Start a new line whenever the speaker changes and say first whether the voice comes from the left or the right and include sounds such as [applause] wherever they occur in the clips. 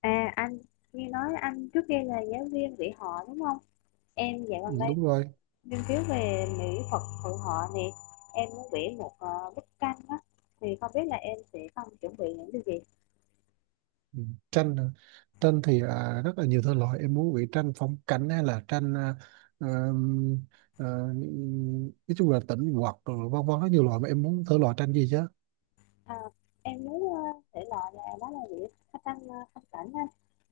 left: À anh nghe nói anh trước kia là giáo viên dạy họ đúng không? Em dạo
right: Ừ,
left: gần đây
right: đúng rồi.
left: nghiên cứu về mỹ thuật hội họ nè. Em muốn vẽ một bức tranh á thì không biết là em sẽ cần chuẩn bị những điều gì?
right: Ừ, Tranh à. Tranh thì rất là nhiều thể loại. Em muốn vẽ tranh phong cảnh hay là tranh ờm, ờ, nói chung là tĩnh hoặc rồi vân vân, rất nhiều loại, mà em muốn thể loại tranh gì chứ?
left: À, em muốn thể loại là đó là vẽ phát tranh phong cảnh á.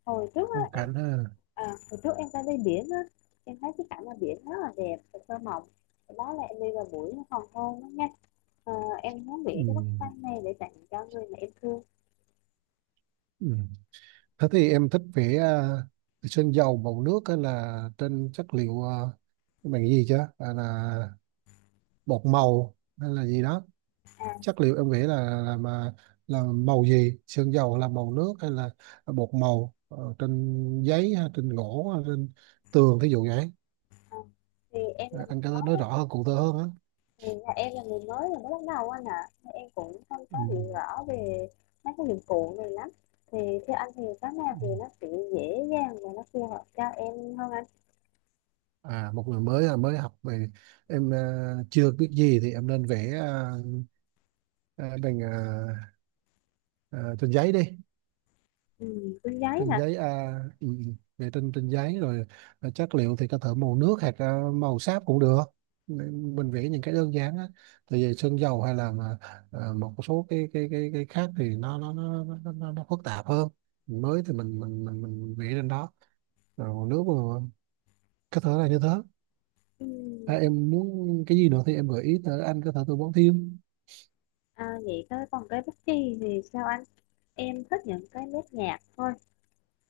left: Hồi trước
right: Phong
left: á em
right: cảnh ha.
left: hồi trước em ra đi biển á, em thấy cái cảnh ở biển rất là đẹp và thơ mộng. Đó là em đi vào buổi hoàng hôn đó nha. Ờ, em muốn
right: Ừ.
left: vẽ cái bức tranh này để tặng cho người mà em thương.
right: Ừ. Thế thì em thích vẽ sơn dầu, màu nước, hay là trên chất liệu bằng cái gì chứ, là bột màu hay là gì đó?
left: À,
right: Chất liệu em nghĩ là mà là màu gì, sơn dầu là màu nước hay là bột màu, trên giấy hay trên gỗ hay trên tường, thí dụ vậy.
left: Ờ, thì em là
right: Ờ, anh
left: người
right: có nói
left: mới,
right: rõ hơn, cụ thể hơn á.
left: thì là em là người mới, là mới bắt đầu anh ạ. Thì em cũng không
right: ừ.
left: có hiểu rõ về mấy cái dụng cụ này lắm, thì theo anh thì cái nào
right: ừ.
left: thì nó sẽ dễ dàng và nó phù hợp cho em hơn anh?
right: Một người mới, mới học về, em chưa biết gì thì em nên vẽ ờ, bằng ờ, ờ, trên giấy đi.
left: Ừ, túi giấy
right: Trên
left: hả?
right: giấy, vệ tinh trên giấy rồi. Chất liệu thì có thể màu nước hoặc màu sáp cũng được. Nên mình vẽ những cái đơn giản á, tại vì sơn dầu hay là một số cái khác thì nó phức tạp hơn. Mới thì mình vẽ lên đó rồi còn nước mà, có thể là như thế.
left: Ừ,
right: À, em muốn cái gì nữa thì em gợi ý tới, anh có thể tư vấn thêm.
left: vậy thôi còn cái bút chì thì sao anh? Em thích những cái nét nhạt thôi,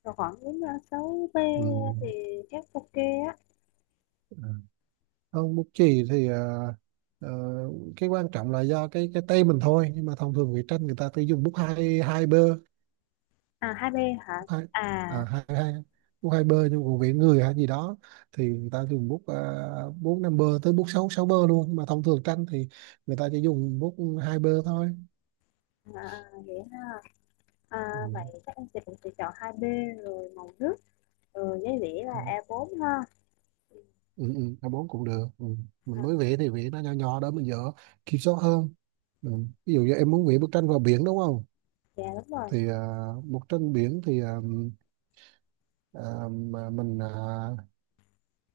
left: rồi khoảng đến 6B
right: Ừ.
left: thì chắc ok á.
right: à, Không, bút chì thì ờ, cái quan trọng là do cái tay mình thôi, nhưng mà thông thường vẽ tranh người ta cứ dùng bút hai hai bơ.
left: 2B hả?
right: Bút hai,
left: à,
right: à, hai hai bút 2B. Nhưng còn vẽ người hay gì đó thì người ta dùng bút 4, 5B tới bút sáu sáu bơ luôn, nhưng mà thông thường tranh thì người ta chỉ dùng bút 2B thôi.
left: vậy ha. à,
right: Ừ.
left: Vậy chắc em sẽ cũng sẽ chọn 2B, rồi màu nước. Ừ, giấy đĩa
right: Ừ.
left: là A4 ha.
right: Ừ, A4 cũng được. Ừ. Mình
left: À,
right: mới vẽ thì vẽ nó nhỏ nhỏ đó, mình dở kiểm soát hơn. Ừ. Ví dụ như em muốn vẽ bức tranh vào biển đúng không,
left: dạ đúng rồi.
right: thì bức tranh biển thì à, mà mình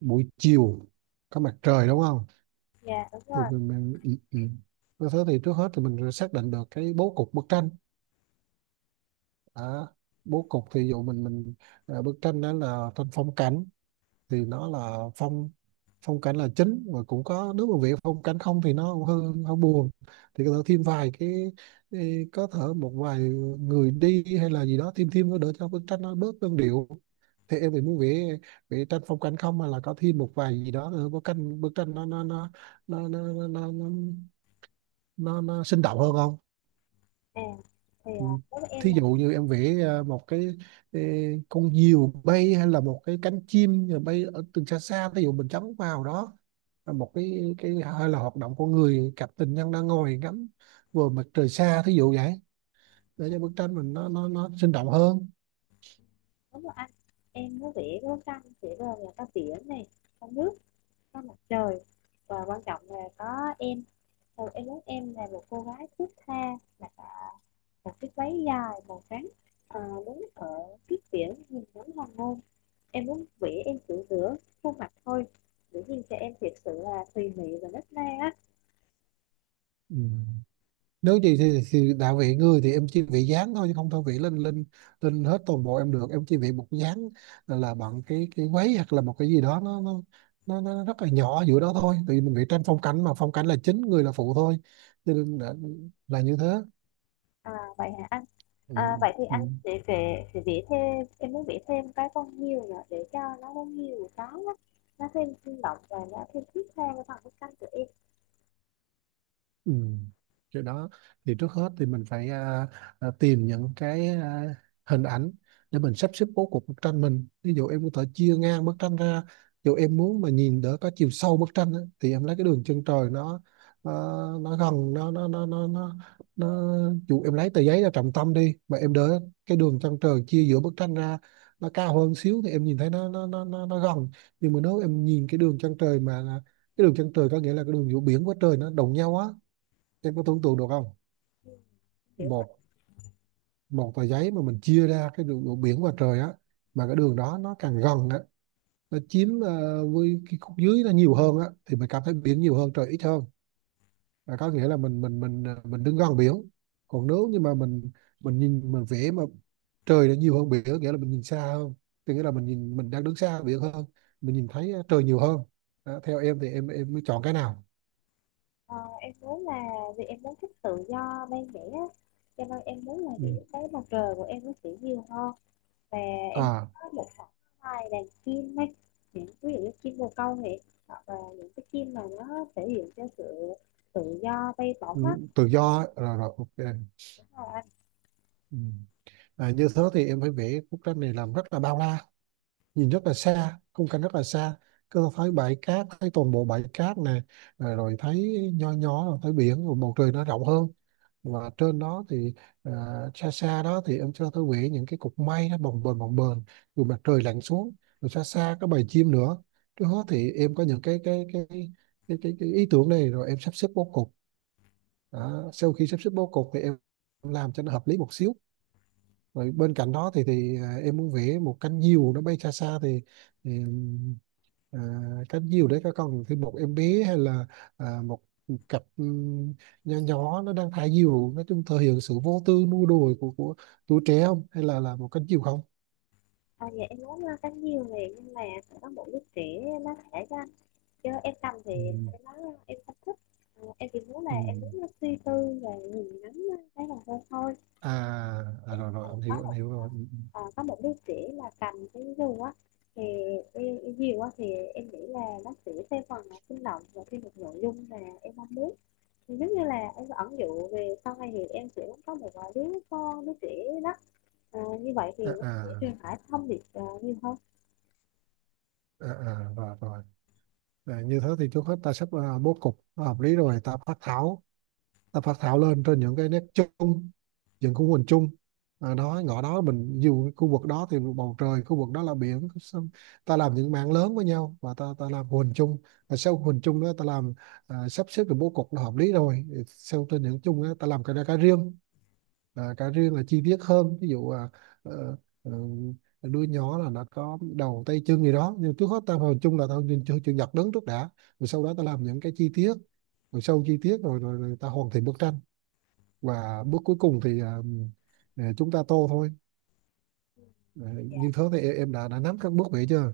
right: buổi chiều có mặt trời đúng không,
left: Dạ đúng
right: thì
left: rồi.
right: mình ừ, ừ. như thế thì trước hết thì mình xác định được cái bố cục bức tranh. à, Bố cục thì dụ mình à, bức tranh đó là tranh phong cảnh, thì nó là phong phong cảnh là chính, và cũng có, nếu mà việc phong cảnh không thì nó cũng hơi hơi buồn, thì có thể thêm vài cái có thể một vài người đi hay là gì đó, thêm thêm nó đỡ cho bức tranh nó bớt đơn điệu. Thì em thì muốn vẽ vẽ tranh phong cảnh không, mà là có thêm một vài gì đó nữa, bức tranh nó nó nó nó, nó, nó sinh động hơn không?
left: À, thì
right: Ừ.
left: đối với em
right: Thí
left: là
right: dụ như em vẽ một cái, ê, con diều bay hay là một cái cánh chim rồi bay ở từ xa xa, thí dụ mình chấm vào đó là một cái hay là hoạt động của người, cặp tình nhân đang ngồi ngắm vừa mặt trời xa, thí dụ vậy, để cho bức tranh mình nó sinh động hơn.
left: đúng rồi anh. Em có vẽ có căng thì bây là có biển này, có nước, có mặt trời, và quan trọng là có em. Rồi em muốn em là một cô gái thướt tha, mặc một chiếc váy dài màu trắng, à, đứng ở trước biển nhìn ngắm hoàng hôn. Em muốn vẽ em tự rửa khuôn mặt thôi. Dĩ nhiên cho em thiệt sự là tùy mị và nết na á.
right: Ừ. Nếu gì thì đạo vị người thì em chỉ vị dáng thôi chứ không thôi vị lên lên lên hết toàn bộ em được, em chỉ vị một dáng, là bằng cái váy hoặc là một cái gì đó, nó rất là nhỏ giữa đó thôi, tại vì mình vị tranh phong cảnh, mà phong cảnh là chính, người là phụ thôi, cho nên là như thế.
left: À vậy hả anh?
right: Ừ.
left: À, vậy thì
right: Ừ.
left: anh sẽ vẽ thêm em muốn vẽ thêm cái con hươu nữa để cho nó có nhiều cái á, nó thêm sinh động và nó thêm thiết tha với phần bức tranh của em.
right: Ừ. Cái đó thì trước hết thì mình phải tìm những cái hình ảnh để mình sắp xếp bố cục bức tranh mình. Ví dụ em có thể chia ngang bức tranh ra, ví dụ em muốn mà nhìn đỡ có chiều sâu bức tranh á, thì em lấy cái đường chân trời, nó nó gần nó dù em lấy tờ giấy ra trọng tâm đi mà em đỡ, cái đường chân trời chia giữa bức tranh ra, nó cao hơn xíu thì em nhìn thấy nó gần. Nhưng mà nếu em nhìn cái đường chân trời mà cái đường chân trời có nghĩa là cái đường giữa biển với trời nó đồng nhau á. Em có tưởng tượng được không?
left: Kiểu là
right: Một Một tờ giấy mà mình chia ra cái đường, đường biển và trời á, mà cái đường đó nó càng gần á, nó chiếm với cái khúc dưới nó nhiều hơn á thì mình cảm thấy biển nhiều hơn, trời ít hơn, là có nghĩa là mình đứng gần biển. Còn nếu như mà mình vẽ mà trời nó nhiều hơn biển, nghĩa là mình nhìn xa hơn, thì nghĩa là mình nhìn, mình đang đứng xa biển hơn, mình nhìn thấy trời nhiều hơn. Đó, theo em thì em mới chọn cái nào?
left: ờ, em muốn là vì em muốn thích tự do bên vẽ á, cho nên em muốn là
right: Ừ.
left: vẽ cái mặt trời của em nó sẽ nhiều hơn, và em
right: à
left: có một khoảng hai đàn chim ấy, những ví dụ như chim bồ câu này, hoặc là những cái chim mà nó thể hiện cho sự tự do bay bổng
right: ừ, tự do á. Rồi rồi, ok.
left: á.
right: Ừ. Và như thế thì em phải vẽ bức tranh này làm rất là bao la, nhìn rất là xa, khung cảnh rất là xa, cứ thấy bãi cát, thấy toàn bộ bãi cát này, rồi thấy nho nhỏ, rồi thấy biển, rồi bầu trời nó rộng hơn, và trên đó thì à, xa xa đó thì em cho tôi vẽ những cái cục mây nó bồng bềnh bồng bềnh, rồi mặt trời lặn xuống, rồi xa xa có bầy chim nữa. Trước hết thì em có những cái ý tưởng này, rồi em sắp xếp bố cục. Đó, sau khi sắp xếp bố cục thì em làm cho nó hợp lý một xíu, rồi bên cạnh đó thì em muốn vẽ một cánh diều nó bay xa xa thì, thì à, cánh diều đấy có còn thêm một em bé hay là một cặp nho nhỏ nó đang thả diều, nói chung thể hiện sự vô tư nua đùa của tuổi trẻ không, hay là một cánh diều không?
left: Dạ em muốn cánh diều này, nhưng mà phải có một đứa trẻ nó thể ra, chứ em cầm thì
right: Ừ.
left: em nói em không thích. Em chỉ muốn là
right: Ừ.
left: em muốn nó suy tư và nhìn ngắm cái là thôi thôi.
right: À, à
left: Nếu mà
right: rồi rồi, anh
left: có
right: hiểu, anh
left: một
right: hiểu rồi. Ừ,
left: ờ, có một đứa trẻ mà cầm cái dù á thì cái diều á, thì em nghĩ là nó sẽ theo phần là sinh động và thêm một nội dung mà em mong muốn. Thì giống như là em ẩn dụ về sau này thì em sẽ muốn có một đứa con, đứa trẻ đó. Như vậy
right: ừ.
left: thì nó
right: à, à,
left: sẽ truyền tải thông điệp nhiều hơn.
right: à, à rồi rồi Như thế thì trước hết ta sắp bố cục nó hợp lý, rồi ta phát thảo lên trên những cái nét chung, những khu hình chung. Đó, ngõ đó mình dù cái khu vực đó thì bầu trời, khu vực đó là biển, xong ta làm những mảng lớn với nhau, và ta ta làm hình chung, và sau hình chung đó ta làm, sắp xếp được bố cục nó hợp lý, rồi sau trên những chung đó, ta làm cái ra cái riêng. Cá riêng là chi tiết hơn, ví dụ ờ, ờ, đuôi nhỏ là nó có đầu, tay, chân gì đó, nhưng trước hết ta vào chung là ta nhìn chữ chữ nhật đứng trước đã, rồi sau đó ta làm những cái chi tiết, rồi sâu chi tiết rồi rồi, rồi ta hoàn thiện bức tranh. Và bước cuối cùng thì chúng ta tô thôi. Ờ,
left: Dạ.
right: như thế thì em đã nắm các bước vậy chưa?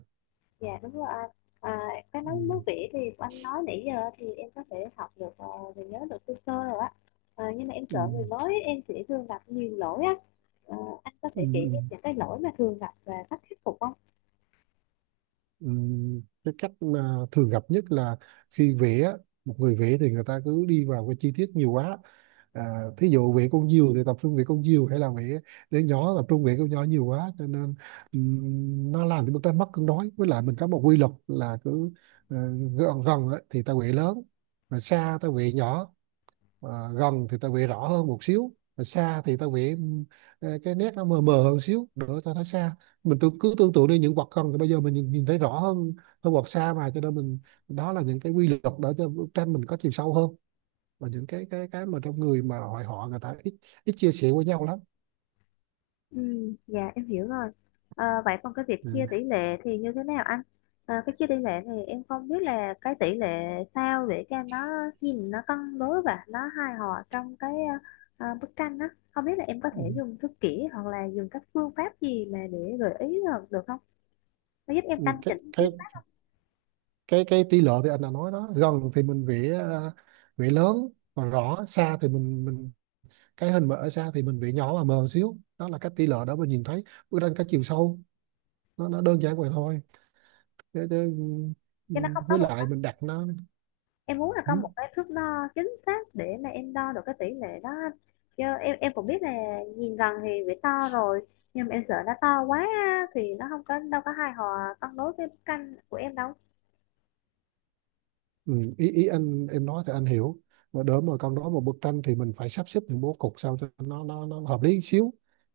left: Dạ đúng rồi anh. À, cái
right: ừ,
left: nói nước vỉ thì anh nói nãy giờ thì em có thể học được và nhớ được sơ sơ rồi á. Nhưng mà em
right: ừ,
left: sợ người mới em sẽ thường gặp nhiều lỗi á. Ờ, anh có
right: ừ,
left: thể chỉ
right: ừ,
left: em những cái lỗi mà thường gặp và cách khắc phục không?
right: ừ. Cái cách mà thường gặp nhất là khi vẽ, một người vẽ thì người ta cứ đi vào cái chi tiết nhiều quá. Thí dụ việc con diều thì tập trung việc con diều, hay là việc đứa nhỏ tập trung việc con nhỏ nhiều quá, cho nên nó làm cho bức tranh mất cân đối. Với lại mình có một quy luật là cứ ờ, gần gần á thì ta quệ lớn, mà xa ta quệ nhỏ. Ờ, gần thì ta quệ rõ hơn một xíu, mà xa thì ta quệ cái nét nó mờ mờ hơn xíu nữa ta thấy xa. Mình tự, cứ tưởng tượng đi, những vật gần thì bây giờ mình nhìn thấy rõ hơn hơn vật xa mà, cho nên mình, đó là những cái quy luật để cho bức tranh mình có chiều sâu hơn. Và những cái mà trong người mà hội họ, người ta ít ít chia sẻ với nhau lắm.
left: Ừ, dạ em hiểu rồi. Vậy còn cái việc
right: Ừ.
left: chia tỷ lệ thì như thế nào anh? Cái chia tỷ lệ này em không biết là cái tỷ lệ sao để cho nó nhìn nó cân đối và nó hài hòa trong cái bức tranh á. Không biết là em có thể
right: Ừ.
left: dùng thước kỷ, hoặc là dùng các phương pháp gì mà để gợi ý được, được không? Nó giúp em
right: Ừ,
left: căn
right: cái
left: chỉnh chứ?
right: cái cái tỷ lệ thì anh đã nói đó, gần thì mình vẽ vẽ lớn và rõ, xa thì mình cái hình mà ở xa thì mình vẽ nhỏ và mờ xíu, đó là cái tỷ lệ đó, mình nhìn thấy bức tranh cái chiều sâu, nó đơn giản vậy thôi. Thế, thế, ừ, ừ,
left: Nó không có
right: Với
left: một.
right: lại mình đặt nó.
left: Em muốn là có
right: Ừ.
left: một cái thước đo chính xác để mà em đo được cái tỷ lệ đó anh. Chứ em cũng biết là nhìn gần thì bị to rồi, nhưng mà em sợ nó to quá á, thì nó không có đâu có hài hòa cân đối với canh của em đâu.
right: Ừ, ý ý anh em nói thì anh hiểu, mà đỡ mà con nói một bức tranh thì mình phải sắp xếp những bố cục sao cho nó hợp lý xíu.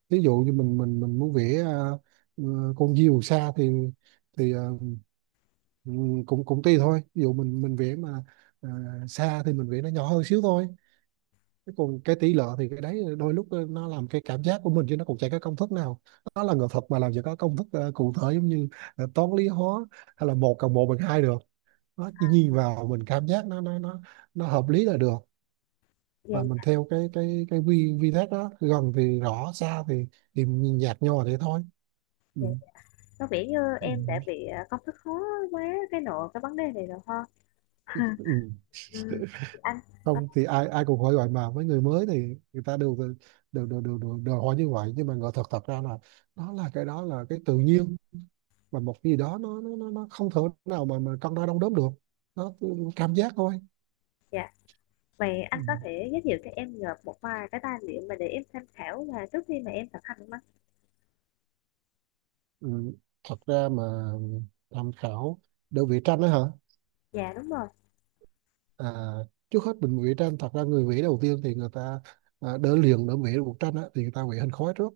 right: Ví dụ như mình muốn vẽ con diều xa thì thì à, ừ, cũng cũng tùy thôi. Ví dụ mình vẽ mà à, xa thì mình vẽ nó nhỏ hơn xíu thôi. Thế còn cái tỷ lệ thì cái đấy đôi lúc nó làm cái cảm giác của mình chứ nó cũng chả có công thức nào. Nó là nghệ thuật mà làm gì có công thức cụ thể, giống như toán lý hóa, hay là một cộng một bằng hai được. Nó chỉ nhìn vào mình cảm giác nó nó hợp lý là được. Và
left: vậy
right: mình theo cái cái vi vi thác đó, gần thì rõ, xa thì nhìn nhạt nhòa thế thôi. Ừ.
left: vậy có vẻ như em đã
right: Ừ.
left: bị công thức khó quá cái nội cái vấn đề này rồi ha. [laughs]
right: Ừ.
left: ừ, anh ờ,
right: Không thì ai ai cũng hỏi gọi, mà với người mới thì người ta đều đều hỏi như vậy. Nhưng mà ngờ thật thật ra là đó là cái tự nhiên, và một cái gì đó nó không thể nào mà cân đo đong đếm được. Nó cảm giác thôi.
left: dạ vậy
right: Ừ.
left: anh có thể giới thiệu cho em được một vài cái tài liệu mà để em tham khảo là trước khi mà em thực hành không anh?
right: Ừ. Thật ra mà tham khảo đơn vị tranh đó hả?
left: Dạ đúng rồi.
right: À, trước hết mình vẽ tranh, thật ra người vẽ đầu tiên thì người ta đỡ liền đỡ vẽ được bức tranh á, thì người ta vẽ hình khói trước.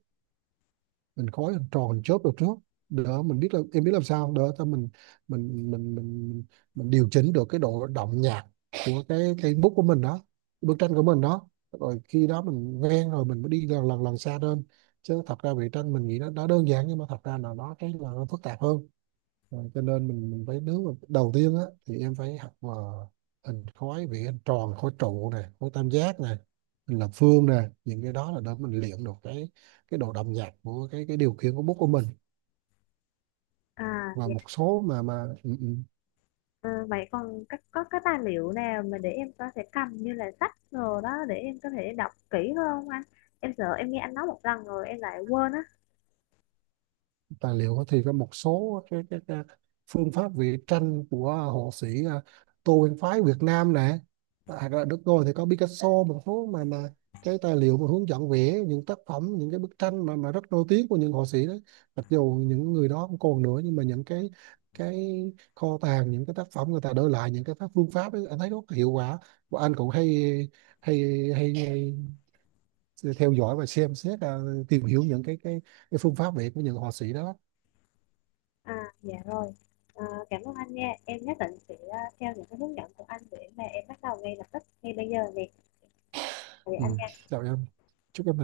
right: Hình khói, hình tròn, hình chớp được trước, đỡ mình biết là em biết làm sao đỡ cho mình, mình mình mình mình điều chỉnh được cái độ đậm nhạt của cái bút của mình đó, bức tranh của mình đó. Rồi khi đó mình quen rồi mình mới đi lần lần lần xa lên. Chứ thật ra vẽ tranh mình nghĩ nó đơn giản, nhưng mà thật ra là nó cái là nó phức tạp hơn. Rồi, cho nên mình phải, nếu mà đầu tiên á thì em phải học mà hình khối: vì hình tròn, khối trụ này, khối tam giác này, hình lập phương này. Những cái đó là để mình luyện được cái độ đậm nhạt của cái điều khiển của bút của mình. Và
left: Dạ.
right: một số mà ừ.
left: Ờ, Vậy còn có cái tài liệu nào mà để em có thể cầm như là sách rồi đó, để em có thể đọc kỹ hơn không anh? Em sợ em nghe anh nói một lần rồi em lại quên á.
right: Tài liệu thì có một số cái phương pháp vẽ tranh của họa sĩ Tô Nguyên Phái Việt Nam nè, à, là được rồi. Thì có Picasso, một số mà cái tài liệu mà hướng dẫn vẽ những tác phẩm, những cái bức tranh mà rất nổi tiếng của những họa sĩ đấy. Mặc dù những người đó không còn nữa, nhưng mà những cái kho tàng, những cái tác phẩm người ta để lại, những cái phương pháp ấy, anh thấy rất hiệu quả. Và anh cũng hay hay theo dõi và xem xét, tìm hiểu những cái phương pháp vẽ của những họa sĩ đó.
left: À dạ rồi. Ờ, Cảm ơn anh nha. Em nhất định sẽ theo những cái hướng dẫn của anh để mà em bắt đầu ngay lập tức ngay bây giờ nè. Thì
right: Ừ,
left: anh
right: chào em. Chúc em thành